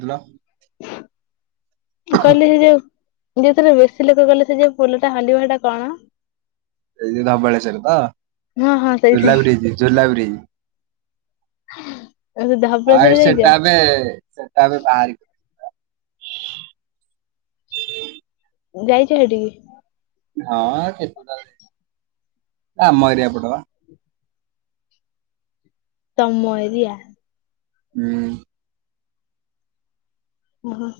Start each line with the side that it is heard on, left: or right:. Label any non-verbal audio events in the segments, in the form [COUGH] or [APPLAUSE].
right: ଫୁଲ
left: ମୁଁ କାଲି ସେ ଯୋଉ ଯୋଉ ଥିରେ ବେଶୀ ଲୋକ ଗଲେ ସେ ଯେ ପୋଲଟା ହଲିବ ହେଟା କଣ?
right: ଏଇ ଯୋ ଧବଳେଶ୍ଵର ତ
left: ହଁ ହଁ ସେଇ ସେଇ
right: ଝୁଲା ବ୍ରିଜ ଝୁଲା ବ୍ରିଜ
left: [UNINTELLIGIBLE] ଧ
right: ଆଉ ସେଟାବେ ସେଟା ବି ବାହାର
left: ଯାଇଛ ସେଠିକି?
right: ହଁ କେତେ ଥର ଏରିଆ ପଟ ପା।
left: ତମ ଏରିଆ?
right: ହୁଁ।
left: ଓହୋ।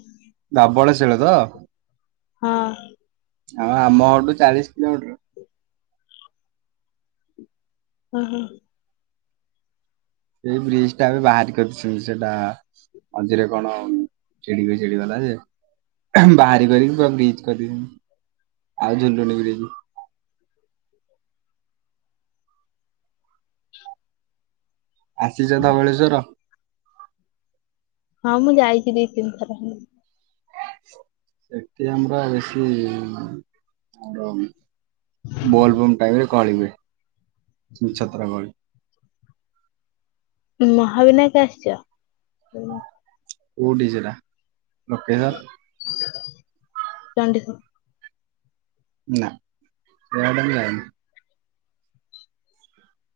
right: ଦାବଳ ଶିଳ ତ?
left: ହଁ।
right: ଆଁ ଆମ ଘରଠୁ ଚାଳିଶ କିଲୋମିଟର।
left: ଓ ହୋ।
right: ସେଇ ବ୍ରିଜ ଟା ଆ ବାହାରି କରିଛୁ ସେଟା। ମଝିରେ କଣ ଚିଡିକି ଚିଡିଗଲା ଯେ ବାହାରି କରିକି ପୁରା ବ୍ରିଜ କରିଦି ଆଉ ଝୁଲୁନି ବ୍ରିଜ। ଆସିଛ ଧବଳେଶ୍ଵର?
left: ହଁ ମୁଁ ଯାଇଛିି ଦି ତିନିଥର।
right: ସେଟି ଆମର ବେଶୀ ଆମର ବୋଲ ବମ୍ ଟାଇମରେ କଳିି ହୁଏ। ଛିନ୍ ଛତର କଳି।
left: ମହାବିନାୟକ ଆସିଛ?
right: କୋଉଠି ସେଟା ଲୋକେସନ୍?
left: ଚଣ୍ଡିଖୋଲ।
right: ନା ସେଇଆଡ଼େ ଆମେ ଯାଇନୁ।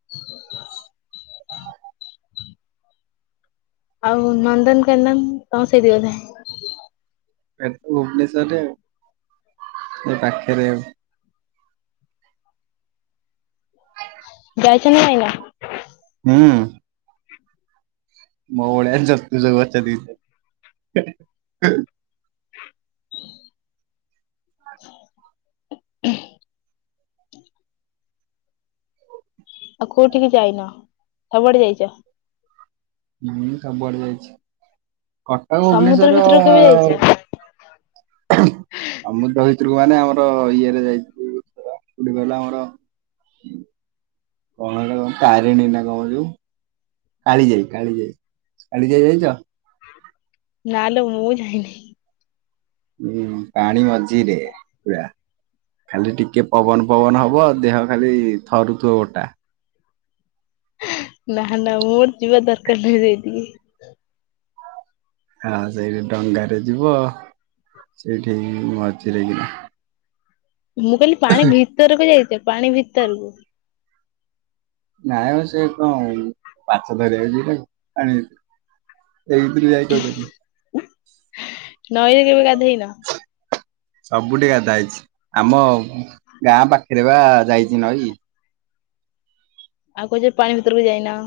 left: [INAUDIBLE] ଆଉ ନନ୍ଦନକାନନ କଣ ସେଇ ଦି ବଥାଏଁ
right: ଏଠି ଭୁବନେଶ୍ଵରରେ ଏ ପାଖରେ ଆଉ।
left: ଯାଇଛ ନା ଯାଇନ?
right: ହୁଁ। ମୋ ଭଳିଆ ଜ୍ୟୋତିଷ ପଚାରିକି [INAUDIBLE]
left: ଆଉ କୋଉଠିକି ଯାଇନ ସବୁଆଡେ ଯାଇଛ?
right: ମୁଁ ସବୁ ଆଡେ ଯାଇଛି କଟକ
left: ସମୁଦ୍ର
right: ଭୁବନେଶ୍ଵର
left: ଭିତରକୁ କେବେ ଯାଇଛ?
right: ଅମୃଦ ଭିତରକୁ ମାନେ ଆମର ଇଏରେ ଯାଇଥିଲ କୋଉଠି କହିଲ ଆମର କଣ ହେ କଣ ତାରିଣୀ ନା କଣ ଯୋଉ କାଳି ଯାଇ କାଳି ଯାଇ କାଳି ଯାଇ ଯାଇଛ?
left: ନା ଲୋ ମୁଁ ଯାଇନି।
right: ହୁଁ ପାଣି ମଝିରେ ପୁରା। ଖାଲି ଟିକେ ପବନ ପବନ ହବ ଦେହ ଖାଲି ଥରୁଥିବ ଗୋଟା।
left: ନା ନା ମୋର ଯିବା ଦରକାର ନାହିଁ ସେଇ ଟିକେ
right: ହଁ ସେଇଠି ଡଙ୍ଗାରେ ଯିବ ସେଇଠି ମଝିରେ କିନା
left: ମୁଁ କହିଲି ପାଣି ଭିତରକୁ ଯାଇଛି ପାଣି ଭିତରକୁ
right: ନାଇଁଉ ସେ କଣ ପାଛ ଧରିବା ଯିବା ଆଣି ଏଇଥିରେ ଯାଇକ ପାଇଁନି
left: ନଈରେ କେବେ ଗାଧେଇନ?
right: ସବୁଠିକି ଗାଧା ହେଇଛି ଆମ ଗାଁ ପାଖରେ ଦେବା ଯାଇଛି ନଈ
left: ଆଉ କହୁଛ ପାଣି ଭିତରକୁ ଯାଇନ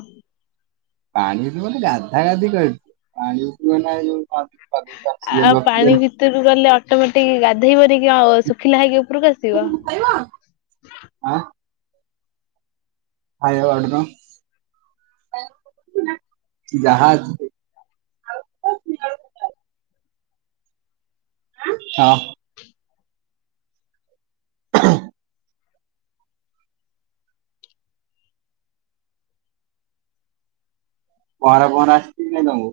right: ପାଣି ବୋ [UNINTELLIGIBLE] ଗାଧା ଗାଧି କହି ପାଣି। ଲଗେଇକି ଅକ୍ସିଜେନ
left: ଆଉ
right: ଫକ୍ସିଜେନ
left: ପାଣି ଭିତରୁ ଗଲେ ଅଟୋମେଟିକ ଗାଧେଇବନି କି ଆଉ ଶୁଖିଲା ହେଇକି ଉପରକୁ ଆସିବ।
right: ଖାଇ [UNINTELLIGIBLE] ଜାହା ହଁ। ପହଁରା ପହଁରା ଆସିଛି ନାଇ ତମକୁ।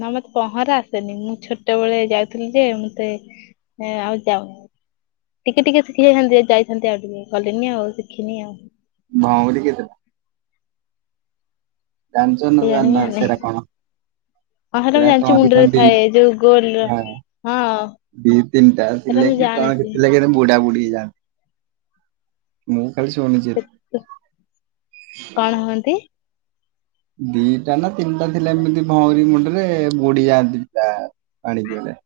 left: ନା ମତେ ପହଁରା ଆସେନି ମୁଁ ଛୋଟବେଳେ ଯାଇଥିଲି ଯେ ମତେ ହଁ ଆଉ ଯାଉନି। ଟିକେ ଟିକେ ଶିଖିଯାଇଥାନ୍ତି ଯାଇଥାନ୍ତି ଆଉ ଟିକେ ଗଲିନି ଆଉ ଶିଖିନି ଆଉ।
right: ଭଁଉରି କେତେ। ଜାଣିଛ ନା
left: କେଜାଣି ମୁଁ
right: ଜାଣିନା
left: ଜାଣିନି
right: ସେଇଟା କଣ?
left: ପହଁରା ମୁଁ
right: ସେଟା
left: ଜାଣିଛି
right: କହନ୍ତି
left: ମୁଣ୍ଡରେ
right: କହନ୍ତି
left: ଥାଏ ଯୋଉ ଗୋଲ
right: [UNINTELLIGIBLE]
left: ହଁ
right: ଦି ତିନିଟା
left: ସେଟା
right: ଥିଲେ
left: ମୁଁ
right: କି କଣ
left: ଜାଣିଛି।
right: ଥିଲା କି ବୁଡା ବୁଢୀ ହେଇଯାଆନ୍ତ। ମୁଁ ଖାଲି ଶୁନିି।
left: କଣ ହୁଅନ୍ତି?
right: ଦିଟା ନା ତିନିଟା ଥିଲା ଏମିତି ଭଉଁରୀ ମୁଣ୍ଡରେ ବୁଡି ଜାନ୍ତି ତା ପାଣିି ଦିଅରେ।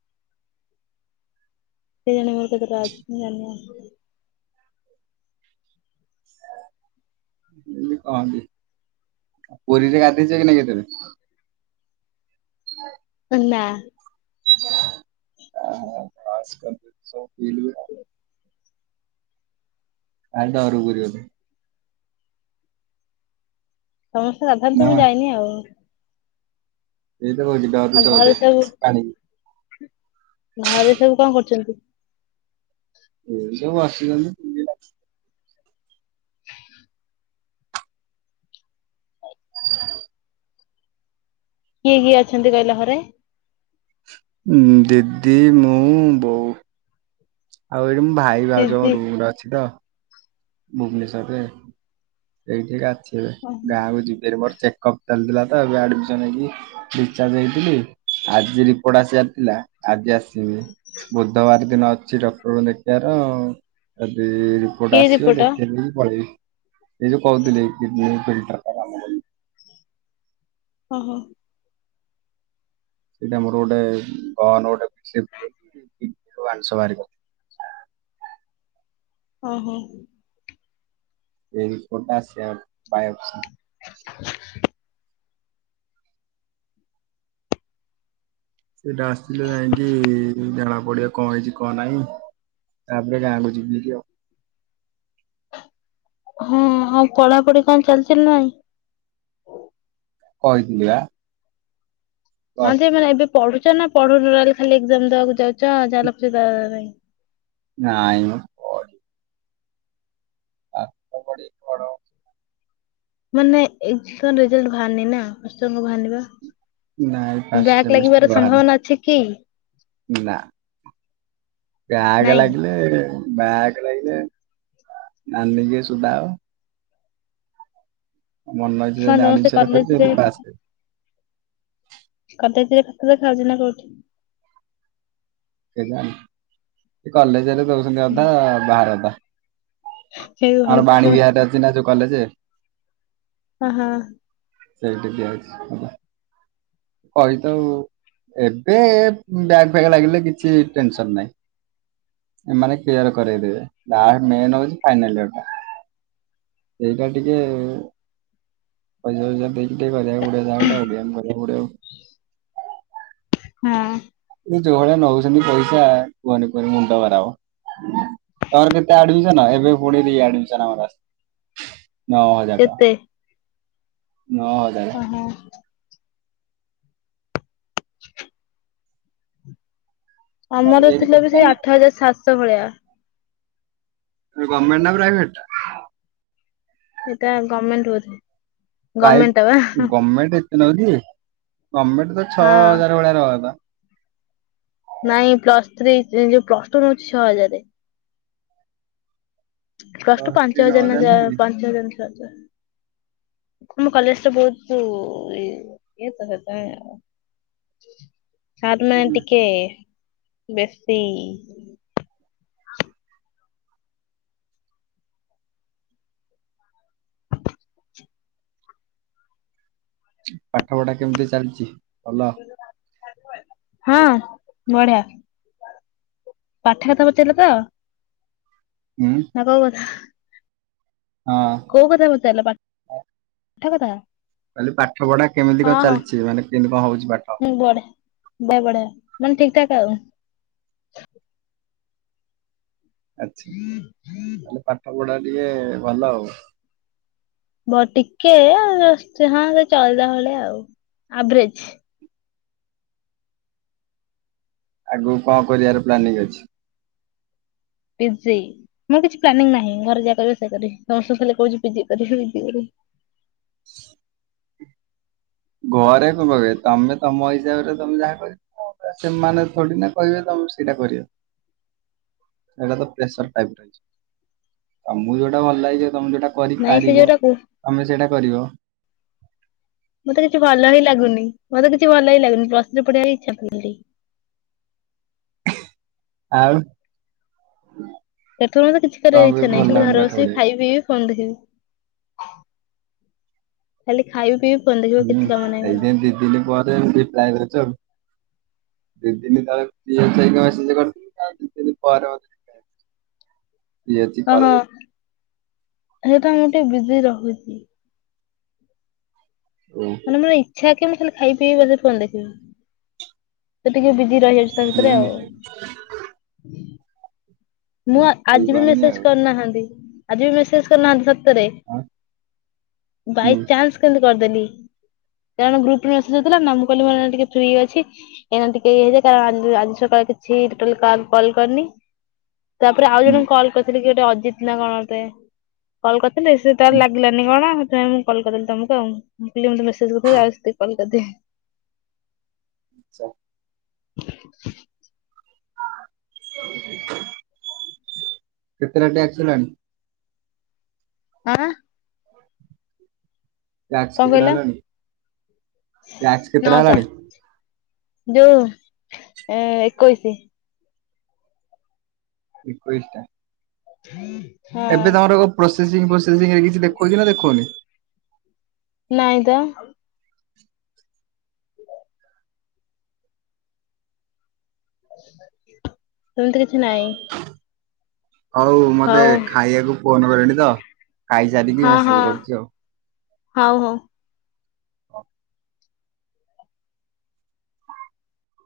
left: କେ ଜାଣେ ମୋର କେତେଟା ଅଛି ମୁ ଜାଣିନୀ ଆଉ।
right: ଏମିତି କହନ୍ତି ଆଉ ପୁରୀରେ ଗାଧେଇଛ କି ନାଇ କେତବେ। ହଁ
left: ନା।
right: ଆ [UNINTELLIGIBLE]
left: ହ
right: ଆ କୁରି ଅଛୁ।
left: ସମସ୍ତେ [UNINTELLIGIBLE]
right: ନା
left: ମୁଁ ଯାଇନି ଆଉ।
right: ଏଇ ତ କଉଚି ଡାରୁଚ
left: ଆଉ ଘରେ
right: ବୋଧେ
left: ସବୁ
right: ପା
left: ଘରେ ସବୁ କଣ କରୁଛନ୍ତି।
right: ଏଇ ସବୁ ବସିଚନ୍ତି।
left: କିଏ କିଏ ଅଛନ୍ତି କହିଲ ଘରେ।
right: ଦିଦି ମୁଁ ବଉ। ଆଉ ଏଇଠି ମୁ ଭାଇ ଭାଉଜ
left: ଦିଦି
right: ରୁମରେ ଅଛି ତ। ଭୁବନେଶ୍ୱରରେ ଏଇଠି ଅଛି ଏବେ
left: ଓହୋ
right: ଗାଁକୁ ଯିବି ମୋର ଚେକଅପ ଚାଲିଥିଲା ତ ଏବେ ଆଡମିସନ ହେଇକି ଡିଚାର୍ଜ ହେଇଥିଲି ଆଜି ରିପୋର୍ଟ ଆସି ଆରଥିଲା ଆଜି ଆସିନୀ। ବୁଧବାର ଦିନ ଅଛି ଡକ୍ଟରଙ୍କୁ ଦେଖିବାର ଯଦି
left: କି ରିିପୋଟ।
right: ପଳେଇିବି ଏ ଯୋଉ କହୁଥିଲି କିଡିନ ପି କାମ
left: ଓ ହୋ।
right: ସେଇଟା ମୋର ଗୋଟେ ଗହନ ଗୋଟେ [UNINTELLIGIBLE] ମାଂଷ ବାହାରି ବ।
left: ଓ ହୋ।
right: ଏହି ରିପୋଟା ଆସି ପାୟଲଶ। ସେଟା ଆସିଲେ ଯାଇକି ଜଣା ପଡ଼ିବ କଣ ହେଇଛି କଣ ନାହିଁ। ତାପରେ ଗାକୁ ଯିବି କି ଆଉ।
left: ହଁ ଆଉ ପଢାପଢି କଣ ଚାଲିଚ ନା ନାଇଁ।
right: କହିଥିଲି ଆ।
left: ହଁ ଯେ ମାନେ ଏବେ ପଢୁଛ ନା ପଢୁନହ ଖାଲି ଏକ୍ଜାମ ଦବାକୁ ଯାଉଛ ଯାହା ଲେଖୁଚ।
right: ନାଇମ। ପାଠ ପଢିକ ବଡ଼
left: ମାନେ [UNINTELLIGIBLE] ରେଜଲ୍ଟ ବାହାରନି ନା। [UNINTELLIGIBLE]
right: ନାଇଁ ଫାଷ୍ଟ
left: ବ୍ୟାକ୍ ଲାଗିବାର
right: ସେମିଷ୍ଟାର୍ ବାହାରିନି,
left: ସମ୍ଭାବନା ଅଛି କି
right: ନା। ବ୍ୟାଗ
left: ନାଇଁ?
right: ଲାଗିଲେ। ବ୍ୟାଗ ଲାଗିଲେ ନାନୀ କି ବି ସୋଦା ହବ। ମନ ଇଚ୍ଛା ରେ
left: କଣ
right: ଜେମି
left: ସମସ୍ତେ
right: ଆଡମିଶନ୍ କରି
left: କଲେଜରେ
right: [UNINTELLIGIBLE]
left: କଲେଜ ରେ ଖାତା ଦେଖା ହୋଉଛି ନା କୋଉଠି?
right: କଲେଜରେ ଦଉଛନ୍ତି ଅଧା, ବାହାରେ ଅଧା।
left: ହେ
right: ଆମର ବାଣୀ
left: ଭଗବାନ
right: ବିହାରରେ ଅଛି ନା ଯୋଉ କଲେଜେ।
left: ଓ ହଁ।
right: ସେଇଟି ଦିଆହୋଇଛି ହେଲା। କହିଥାଉ, ଏବେ ବ୍ୟାଗ ଫ୍ୟାଗ ଲାଗିଲେ କିଛି ଟେନସନ ନାଇଁ। ଏମାନେ କ୍ଲିୟର କରେଇଦେବେ, ବା ମେନ୍ ହଉଚି ଫାଇନାଲ ଇଅରଟା ସେଇଟା ଟିକେ ପଇଶା ପଇସା ଦେଇକି ଟିକେ କରିବାକୁ ପଡିଆ [UNINTELLIGIBLE]
left: ହୁଁ।
right: ଯୋଉ ଝଗଡ଼ା ନଗଉଛନ୍ତି ପଇସା କୁହନି କୁହନି ମୁଣ୍ଡ ଖରାପ। ତୋର କେତେ ଆଡମିସନ? ଏବେ ପୁଣି ରିଆଡମିସନ ଆମର ଆସିଚି। ନଅ ହଜାର ଟଙ୍କା,
left: କେତେ?
right: ନଅ ହଜାର
left: ଶହେ।
right: ତାହେଲେ
left: ଆମର
right: ସେଇଠି
left: ଥିଲା
right: କେତେ
left: ବି
right: କଣ
left: ସେଇ
right: ନଉଛନ୍ତି
left: ଆଠ ହଜାର ସାତଶ ଭଳିଆ।
right: ଗର୍ମେଣ୍ଟ ନା ପ୍ରାଇଭେଟ ଟା?
left: ସେଇଟା ଗମେଣ୍ଟ ଥି
right: ପ୍ରାଇ ଗମେଣ୍ଟ ଏତେ ନଉଚି? ଗମେଣ୍ଟ ତ ଛଅ
left: ହଁ
right: ହଜାର ଭଳିଆ ନବା କଥା।
left: ନାଇଁ ପ୍ଲସ ଥ୍ରୀ ଯୋଉ ପ୍ଲସ ଟୁ ନୋଉଚି ଛଅ ହଜାରେ। ପ୍ଲସ ଟୁ
right: ଦଶ କି
left: ପାଞ୍ଚ
right: ନଅ
left: ହଜାର ନା ଯା
right: ନୁହଁ କି
left: ପାଞ୍ଚ ହଜାର ଛଅ ହ। ଆମ କଲେଜ ଟା ବହୁତ ଇଏ ତ ସେଇଥି [UNINTELLIGIBLE] ଟିକେ ବେଶୀ।
right: ପାଠ ପଢା କେମିତି ଚାଲିଚି? ଭଲ।
left: ହଁ ବଢିଆ। ପାଠ କଥା ପଚାରିଲେ ତ?
right: ଉଁ।
left: [UNINTELLIGIBLE]
right: ହଁ।
left: କୋଉ କଥା ପଚାରିଲ ପାଠ କଥା?
right: କଇଲି ପାଠ ପଢା କେମିତି
left: ହଁ
right: କଣ
left: ହଁ
right: ଚାଲିଚି, ମାନେ କେମିତି କଣ ହଉଚି ପାଠ?
left: ବା ବଢିଆ ମାନେ ଠିକ୍ ଠାକ୍ ଆଉ।
right: ଆଛା, ତାହେଲେ ପାଠ ପଢା ଟିକେ ଭଲ ଆଉ।
left: ବ ଟିକେ ଜଷ୍ଟ ହଁ ସେ ଚଳିଲା ଭଳିଆ ଆଉ ଆଭରେଜ।
right: ଆଗକୁ କଣ କରିବାର ପ୍ଲାନିଂ ଅଛି?
left: ପିଜି, ମୁଁ କିଛି ପ୍ଲାନିଂ ନାହିଁ, ଘରେ ଯାହା କହିବେ ସେଇଆ କରିବି, ସମସ୍ତେ କହୁ ପିଜି କର ପିଜି କରିବି ବୋଲି।
right: ଘରେ କଣ କ ତମେ ତମ ହିସାବରେ ତମେ ଯାହା କ ସେମାନେ ଥୋଡି ନା କହିବେ ତମେ ସେଇଟା କରିବ। ସେଟା ତ ପ୍ରେସର ଟାଇପ ହେଇଚି। ତମୁକୁ ଯୋଉଟା ଭଲ ଲାଗିବ ତମେ ଯୋଉଟା
left: ନାଇଁ ସେ
right: କରିପାରିବ,
left: ଯୋଉଟାକୁ
right: ତମେ ସେଇଟା କରିବ।
left: ମତେ କିଛି ଭଲ ହିଁ ଲାଗୁନି। ମତେ କିଛି ଭଲ ହିଁ ଲାଗୁନି। ପ୍ଲସ ଥ୍ରି ପଢିବାକୁ ଇଚ୍ଛା [UNINTELLIGIBLE]
right: ଆଉ।
left: ସେଥିରୁ ମତେ କିଛି
right: କଣ
left: କରିବାକୁ
right: ପାଇଁ
left: ଇଚ୍ଛା
right: ଭଲ
left: ନାହିଁ, ଖାଲି
right: ଲାଗୁନି
left: ଘରେ
right: ପାଠ
left: ବସିବି
right: ପଢିବାକୁ
left: ଖାଇବି ପିଇବି ଫୋନ୍ ଦେଖିବି। ଖାଲି ଖାଇବି ପିଇବି ଫୋନ୍ ଦେଖିବ ଆଉ କିଛି କାମ ନାହିଁ ମୋର।
right: ଶେମ୍ [UNINTELLIGIBLE] ଦି ଦିନ ତଳେ ଫି ଯାଇକି ମେସେଜ କରିଥିଲି ଦି ଦିନ ପରେ [UNINTELLIGIBLE] ହ [UNINTELLIGIBLE]
left: ହହଁ ସେଇଟା ମୁଁ ଟିକେ ବିଜି ରହୁଚି।
right: ଓ।
left: ମାନ ମୋର ଇଛା କି ମୁଁ ଖାଇ ପିଇ ବଜେଟ କରିନେବି। ସେ ଟିକେ ବିଜି ରହିଯାଉଛି ତା ଭିତରେ ଆଉ
right: ହୁଁ
left: ମୁଁ ଆଜି ବି
right: ହେଇପାରୁନି
left: ମେସେଜ
right: ଆଉ
left: କରିନାହାନ୍ତି ଆଜି ବି ମେସେଜ କରିନାହାନ୍ତିତ ତରେ
right: ଆଁ ହୁଁ
left: ବାଇ ଚାନ୍ସ କେମିତି କରିଦେଲି। ଜଣେ ଗୁପ ରେ ମେସେଜ ଦେଇଥିଲା ମୁଁ କଇଲି ମୁଁ ଏଇନା ଟିକେ ଫ୍ରି ଅଛି। ଏଇନା ଟିକେ ଇ ହେଇଚି କାରଣ ଆଜି ସକାଳେ କିଛିଟ କାର୍ କଲ୍ କରିନି ତାପରେ ଆଉ
right: ହୁଁ
left: ଜଣ କଲ୍ କରିଥିଲେ କି ଗୋଟେ ଅଜିତ ନା କଣ ଅଟେ। କଲ୍ କରିଥିଲି ସେ ତାର
right: ହୁଁ
left: ଲାଗିଲାନି କଣ ସେଥିପାଇଁ ମୁଁ କଲ କରି ନଥିଲି ତମକୁ ଆଉ ମୁଁ ପିଲେ ମତେ ମେସେଜ୍ କରିଥିଲେ ଯାଉଚି ଟିକେ କଲ କରିଦେଏ।
right: ଆଚଛା। କେତେଟ୍ଟା ଟାକ୍ସ୍ ଦେଲାଣି।
left: ଆଁ।
right: ଟ୍ୟାକ୍ସ
left: କଅଁ
right: କେତେଟା
left: କଇଲ
right: ହେଲାଣି ଟ୍ୟାକ୍ସ
left: ନଅ
right: କେତେଟା
left: ସହ।
right: ହେଲାଣି?
left: ଯୋଉ ଏକୋଇଶି।
right: ଏକୋଇଶ ଟା।
left: ହଁ [UNINTELLIGIBLE]
right: ଏବେ ତମର ପ୍ରୋସେସିଂ ପ୍ରୋସେସିଂ ରେ କିଛି ଦେଖିଉଚି ନା ଦେଖଉନି।
left: ନାଇଁ ତ ସେମିତି କିଛି ନାହିଁ।
right: ହଉ ମତେ ଖାଇବାକୁ ଫୋନ କଲେଣି ତ ଖାଇସାରିକି
left: ହଁ ହଁ
right: ମେସେଜ କରୁଚି ଆଉ
left: ହଉ ହଉ।